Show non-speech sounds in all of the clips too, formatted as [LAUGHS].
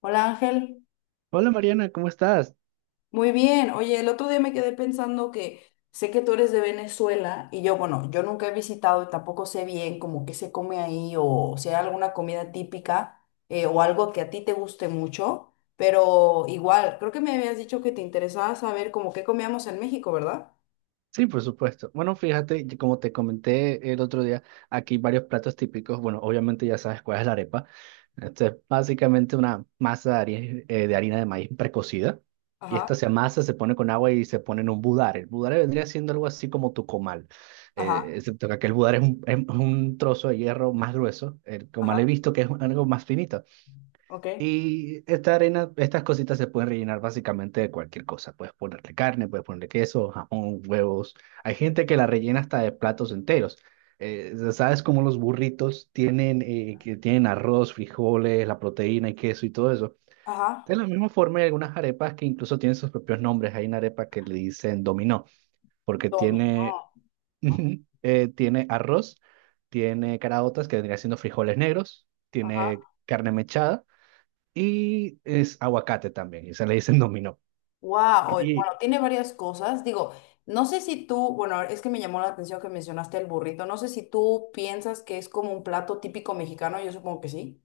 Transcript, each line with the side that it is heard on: left: Hola Ángel,
right: Hola Mariana, ¿cómo estás?
left: muy bien. Oye, el otro día me quedé pensando que sé que tú eres de Venezuela y yo, bueno, yo nunca he visitado y tampoco sé bien como qué se come ahí o si hay alguna comida típica o algo que a ti te guste mucho, pero igual, creo que me habías dicho que te interesaba saber como qué comíamos en México, ¿verdad?
right: Sí, por supuesto. Bueno, fíjate, y como te comenté el otro día, aquí varios platos típicos. Bueno, obviamente ya sabes cuál es la arepa. Esto es básicamente una masa de de harina de maíz precocida. Y
left: Ajá,
right: esta se amasa, se pone con agua y se pone en un budare. El budare vendría siendo algo así como tu comal.
left: ajá,
right: Excepto que aquel budare es es un trozo de hierro más grueso. El
left: ajá,
right: comal he visto que es algo más finito.
left: ok,
right: Y esta arena, estas cositas se pueden rellenar básicamente de cualquier cosa. Puedes ponerle carne, puedes ponerle queso, jamón, huevos. Hay gente que la rellena hasta de platos enteros. ¿Sabes cómo los burritos tienen, que tienen arroz, frijoles, la proteína y queso y todo eso? De
left: ajá,
right: la misma forma hay algunas arepas que incluso tienen sus propios nombres. Hay una arepa que le dicen dominó, porque
left: dominó,
right: tiene,
left: ¿no?
right: [LAUGHS] tiene arroz, tiene caraotas, que vendría siendo frijoles negros, tiene
left: Ajá,
right: carne mechada y es aguacate también, y se le dicen [LAUGHS] dominó.
left: wow,
right: Y
left: bueno, tiene varias cosas. Digo, no sé si tú, bueno, es que me llamó la atención que mencionaste el burrito. No sé si tú piensas que es como un plato típico mexicano, yo supongo que sí.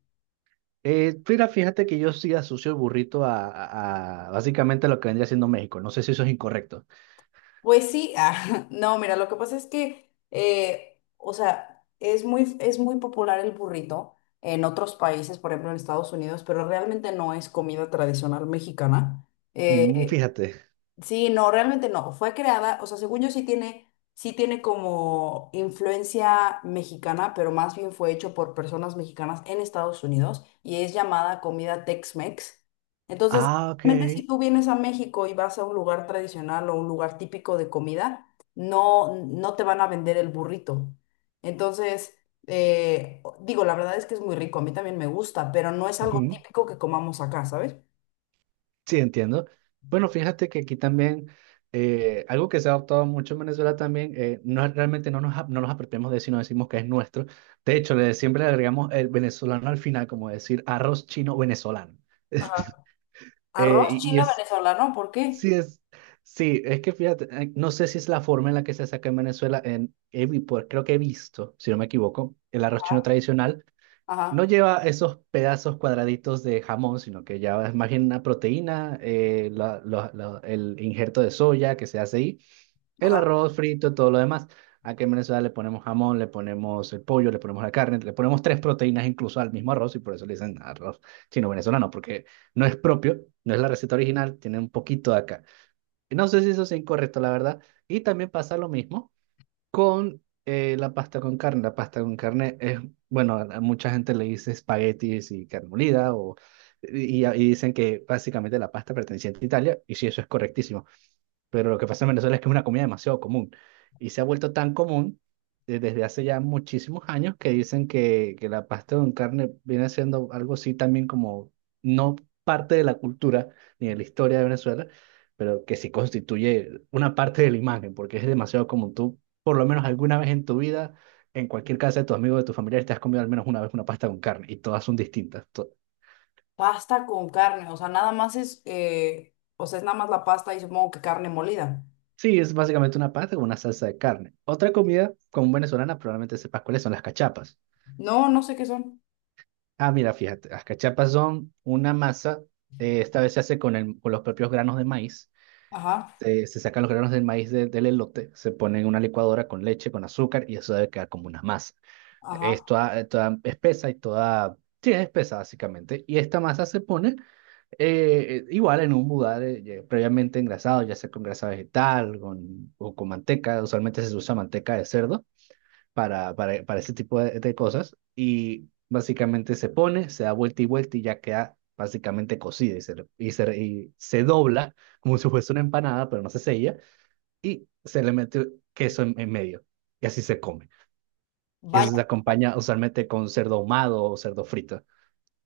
right: Mira, fíjate que yo sí asocio el burrito a básicamente lo que vendría siendo México. No sé si eso es incorrecto.
left: Pues sí, [LAUGHS] ah, no, mira, lo que pasa es que, o sea, es muy popular el burrito en otros países, por ejemplo en Estados Unidos, pero realmente no es comida tradicional mexicana.
right: Mm,
left: Eh,
right: fíjate.
left: Sí, no, realmente no. Fue creada, o sea, según yo sí tiene como influencia mexicana, pero más bien fue hecho por personas mexicanas en Estados Unidos y es llamada comida Tex-Mex. Entonces,
right: Ah, ok.
left: realmente si tú vienes a México y vas a un lugar tradicional o un lugar típico de comida, no te van a vender el burrito. Entonces, digo, la verdad es que es muy rico, a mí también me gusta, pero no es algo
right: Ujú.
left: típico que comamos acá, ¿sabes?
right: Sí, entiendo. Bueno, fíjate que aquí también algo que se ha adoptado mucho en Venezuela también, no, realmente no nos, no nos apropiamos de eso, no decimos que es nuestro. De hecho, siempre le agregamos el venezolano al final, como decir arroz chino venezolano. [LAUGHS]
left: Ajá. Arroz
right: Y
left: chino
right: es
left: venezolano, ¿por qué?
right: sí, sí, es que fíjate, no sé si es la forma en la que se saca en Venezuela, en, pues, creo que he visto, si no me equivoco, el arroz chino tradicional no
left: Ajá,
right: lleva esos pedazos cuadraditos de jamón, sino que ya es más bien una proteína, el injerto de soya que se hace ahí, el
left: ajá.
right: arroz frito, todo lo demás. Aquí en Venezuela le ponemos jamón, le ponemos el pollo, le ponemos la carne, le ponemos tres proteínas incluso al mismo arroz y por eso le dicen arroz chino venezolano, porque no es propio, no es la receta original, tiene un poquito de acá. No sé si eso es incorrecto, la verdad. Y también pasa lo mismo con la pasta con carne. La pasta con carne es, bueno, a mucha gente le dice espaguetis y carne molida, y dicen que básicamente la pasta perteneciente a Italia, y sí, eso es correctísimo. Pero lo que pasa en Venezuela es que es una comida demasiado común y se ha vuelto tan común desde hace ya muchísimos años que dicen que la pasta con carne viene siendo algo así también como no parte de la cultura ni de la historia de Venezuela, pero que sí constituye una parte de la imagen porque es demasiado común. Tú, por lo menos alguna vez en tu vida, en cualquier casa de tus amigos, de tus familiares, te has comido al menos una vez una pasta con carne y todas son distintas. To-
left: Pasta con carne, o sea, es nada más la pasta y supongo que carne molida.
right: Sí, es básicamente una pasta con una salsa de carne. Otra comida común venezolana probablemente sepas cuáles son las cachapas.
left: No, no sé qué son.
right: Ah, mira, fíjate, las cachapas son una masa, esta vez se hace con, con los propios granos de maíz.
left: Ajá,
right: Se sacan los granos del maíz del elote, se ponen en una licuadora con leche, con azúcar y eso debe quedar como una masa.
left: ajá.
right: Es toda, toda espesa y toda... Sí, es espesa básicamente. Y esta masa se pone igual en un budar ya previamente engrasado, ya sea con grasa vegetal o con manteca. Usualmente se usa manteca de cerdo para ese tipo de cosas y básicamente se pone, se da vuelta y vuelta y ya queda básicamente cocida y y se dobla como si fuese una empanada, pero no se sella y se le mete queso en medio y así se come. Y eso se
left: Vaya,
right: acompaña usualmente con cerdo ahumado o cerdo frito.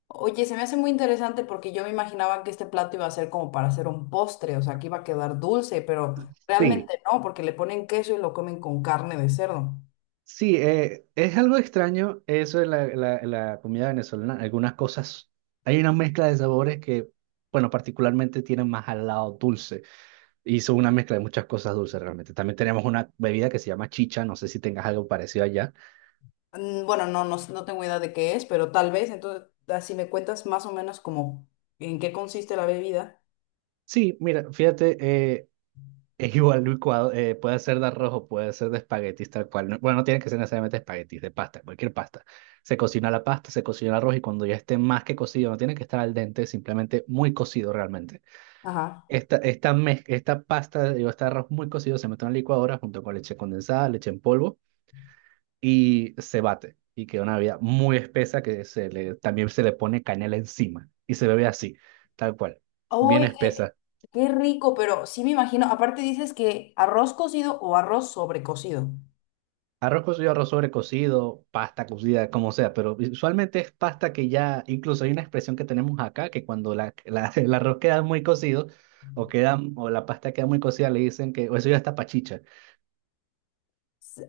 left: oye, se me hace muy interesante porque yo me imaginaba que este plato iba a ser como para hacer un postre, o sea, que iba a quedar dulce, pero
right: Sí,
left: realmente no, porque le ponen queso y lo comen con carne de cerdo.
right: sí, es algo extraño eso en la comida venezolana. Algunas cosas, hay una mezcla de sabores que, bueno, particularmente tienen más al lado dulce. Hizo una mezcla de muchas cosas dulces realmente. También tenemos una bebida que se llama chicha, no sé si tengas algo parecido allá.
left: Mm, bueno, no, no, no tengo idea de qué es, pero tal vez, entonces, si me cuentas más o menos como en qué consiste la bebida.
right: Sí, mira, fíjate, es [LAUGHS] igual licuado, puede ser de arroz o puede ser de espaguetis tal cual. No- bueno, no tiene que ser necesariamente espaguetis, de pasta, cualquier pasta. Se cocina la pasta, se cocina el arroz y cuando ya esté más que cocido, no tiene que estar al dente, simplemente muy cocido realmente.
left: Ajá.
right: Esta pasta, digo, este arroz muy cocido se mete en la licuadora junto con leche condensada, leche en polvo y se bate y queda una bebida muy espesa que también se le pone canela encima y se bebe así, tal cual, bien
left: Oye.
right: espesa.
left: Qué rico, pero sí me imagino, aparte dices que arroz cocido o arroz sobrecocido.
right: Arroz cocido, arroz sobrecocido, pasta cocida, como sea, pero usualmente es pasta que ya, incluso hay una expresión que tenemos acá, que cuando [LAUGHS] el arroz queda muy cocido o la pasta queda muy cocida, le dicen que o eso ya está pachicha.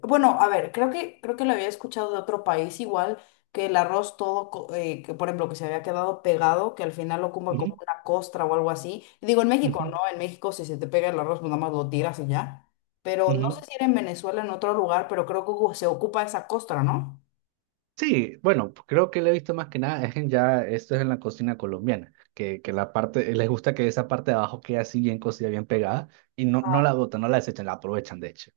left: Bueno, a ver, creo que lo había escuchado de otro país igual, que el arroz todo, que por ejemplo, que se había quedado pegado, que al final lo como como
right: Ujú,
left: una costra o algo así. Digo, en México, ¿no?
right: ujú,
left: En México si se te pega el arroz, pues nada más lo tiras y ya. Pero no
right: ujú.
left: sé si era en Venezuela, en otro lugar, pero creo que se ocupa esa costra, ¿no?
right: Sí, bueno, creo que le he visto más que nada, es en ya, esto es en la cocina colombiana, que la parte, les gusta que esa parte de abajo quede así bien cocida, bien pegada, y no, no
left: Ah,
right: la botan, no la desechan, la aprovechan de hecho.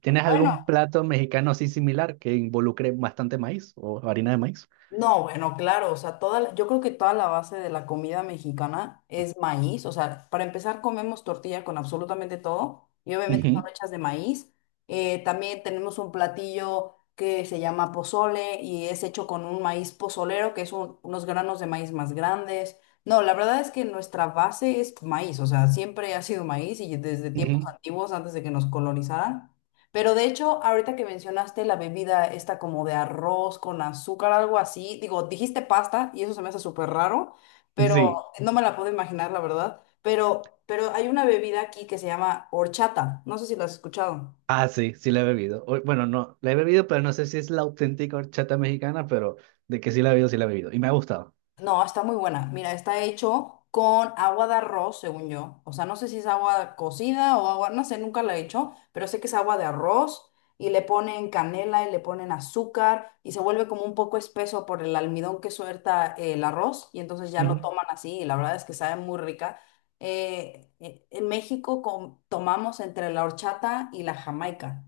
right: ¿Tienes
left: bueno.
right: algún plato mexicano así similar que involucre bastante maíz o harina de maíz?
left: No, bueno, claro, o sea, toda, yo creo que toda la base de la comida mexicana es maíz, o sea, para empezar comemos tortilla con absolutamente todo y obviamente son
right: Ujú,
left: hechas de maíz. También tenemos un platillo que se llama pozole y es hecho con un maíz pozolero, que es unos granos de maíz más grandes. No, la verdad es que nuestra base es maíz, o sea, siempre ha sido maíz y desde
right: [LAUGHS]
left: tiempos
right: ujú.
left: antiguos, antes de que nos colonizaran. Pero de hecho, ahorita que mencionaste la bebida esta como de arroz con azúcar, algo así, digo, dijiste pasta y eso se me hace súper raro, pero
right: Sí,
left: no me la puedo imaginar, la verdad. Pero hay una bebida aquí que se llama horchata, no sé si la has escuchado.
right: ah, sí, sí la he bebido. O- bueno, no, la he bebido, pero no sé si es la auténtica horchata mexicana, pero de que sí la he bebido, sí la he bebido, y me ha gustado.
left: No, está muy buena. Mira, está hecho con agua de arroz, según yo. O sea, no sé si es agua cocida o agua, no sé, nunca la he hecho, pero sé que es agua de arroz y le ponen canela y le ponen azúcar y se vuelve como un poco espeso por el almidón que suelta el arroz y entonces ya lo
right: Ujú.
left: toman así y la verdad es que sabe muy rica. En México tomamos entre la horchata y la jamaica.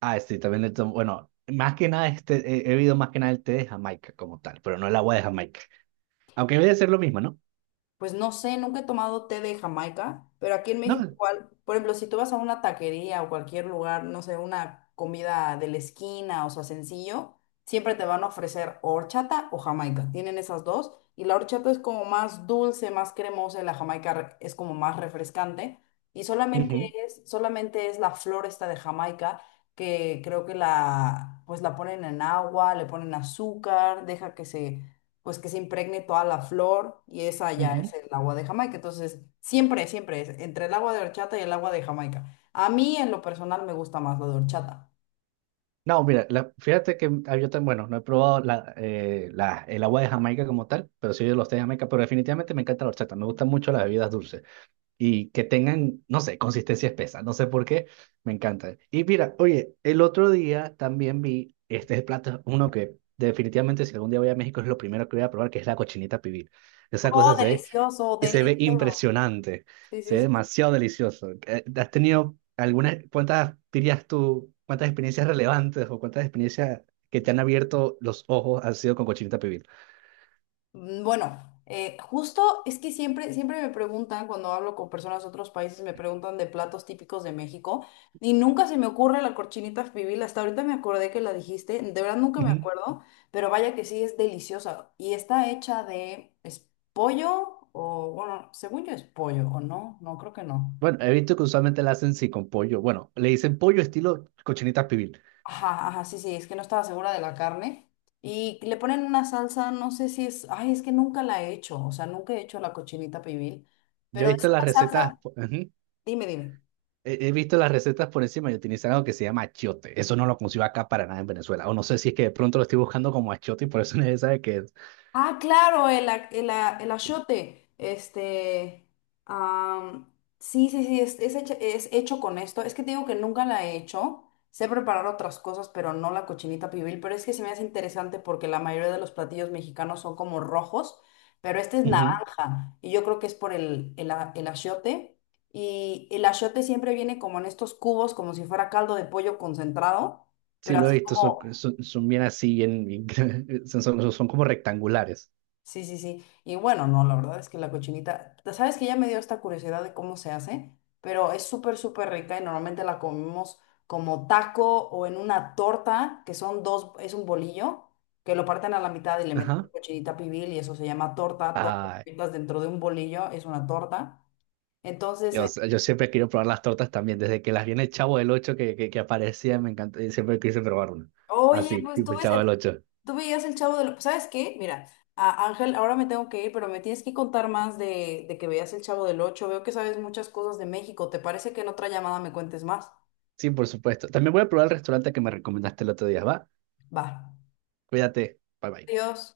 right: Ah, sí, también le tomo, bueno, más que nada este, he bebido más que nada el té de Jamaica como tal, pero no el agua de Jamaica. Aunque debe ser lo mismo, ¿no?
left: Pues no sé, nunca he tomado té de Jamaica, pero aquí en México
right: No,
left: igual, por ejemplo, si tú vas a una taquería o cualquier lugar, no sé, una comida de la esquina o sea, sencillo, siempre te van a ofrecer o horchata o Jamaica. Tienen esas dos y la horchata es como más dulce, más cremosa, y la Jamaica es como más refrescante y
right: ujú,
left: solamente es la flor esta de Jamaica que creo que la pues la ponen en agua, le ponen azúcar, deja que se pues que se impregne toda la flor y esa ya es
right: ujú.
left: el agua de Jamaica. Entonces, siempre es entre el agua de horchata y el agua de Jamaica. A mí en lo personal me gusta más la de horchata.
right: No, mira, fíjate que ah, yo tan bueno, no he probado el agua de Jamaica como tal, pero sí de los té de Jamaica, pero definitivamente me encanta la horchata, me gustan mucho las bebidas dulces. Y que tengan, no sé, consistencia espesa, no sé por qué, me encantan. Y mira, oye, el otro día también vi, este es el plato, uno que definitivamente si algún día voy a México es lo primero que voy a probar, que es la cochinita pibil. Esa
left: Oh,
right: cosa se ve,
left: delicioso,
right: y se ve
left: delicioso.
right: impresionante,
left: Sí,
right: se
left: sí,
right: ve
left: sí.
right: demasiado delicioso. ¿Has tenido algunas, cuántas dirías tú, cuántas experiencias relevantes o cuántas experiencias que te han abierto los ojos han sido con cochinita pibil?
left: Mm, bueno, justo es que siempre me preguntan cuando hablo con personas de otros países, me preguntan de platos típicos de México y nunca se me ocurre la cochinita pibil. Hasta ahorita me acordé que la dijiste, de verdad nunca me
right: Ujú.
left: acuerdo, pero vaya que sí es deliciosa y está hecha de es pollo o bueno, según yo es pollo o no, no creo que no.
right: Bueno, he visto que usualmente la hacen sí con pollo. Bueno, le dicen pollo estilo cochinita pibil.
left: Ajá, ajá, sí, sí, es que no estaba segura de la carne. Y le ponen una salsa, no sé si es, ay, es que nunca la he hecho, o sea, nunca he hecho la cochinita pibil,
right: Yo he
left: pero es
right: visto las
left: una
right: recetas,
left: salsa,
right: po- ujú,
left: dime, dime.
right: He visto las recetas por encima y utilizan algo que se llama achiote. Eso no lo consigo acá para nada en Venezuela. O no sé si es que de pronto lo estoy buscando como achiote y por eso [LAUGHS] nadie sabe qué es.
left: Ah, claro, el achiote. Este, am, sí, sí, sí, es hecho con esto. Es que te digo que nunca la he hecho. Sé preparar otras cosas, pero no la cochinita pibil. Pero es que se me hace interesante porque la mayoría de los platillos mexicanos son como rojos, pero este es
right: Ujú,
left: naranja. Y yo creo que es por el achiote. Y el achiote siempre viene como en estos cubos, como si fuera caldo de pollo concentrado,
right: sí,
left: pero
right: lo
left: así.
right: he visto. Son, son bien así, bien, bien [LAUGHS] son, son como rectangulares.
left: Sí, sí, sí. Y bueno, no, la verdad es que la cochinita, sabes que ya me dio esta curiosidad de cómo se hace, pero es súper, súper rica y normalmente la comemos como taco o en una torta, que son dos, es un bolillo, que lo parten a la mitad y le meten
right: Ajá.
left: cochinita pibil y eso se llama torta. Todo lo
right: Ay,
left: que metas dentro de un bolillo es una torta. Entonces,
right: yo siempre quiero probar las tortas también. Desde que las vi en el Chavo del Ocho que aparecía, me encantó. Y siempre quise probar una.
left: oye,
right: Así,
left: pues tú
right: tipo el
left: ves,
right: Chavo del Ocho.
left: tú veías el Chavo del... ¿Sabes qué? Mira, Ángel, ahora me tengo que ir, pero me tienes que contar más de que veías el Chavo del Ocho. Veo que sabes muchas cosas de México. ¿Te parece que en otra llamada me cuentes más?
right: Sí, por supuesto. También voy a probar el restaurante que me recomendaste el otro día. Va,
left: Va.
right: cuídate. Bye bye.
left: Adiós.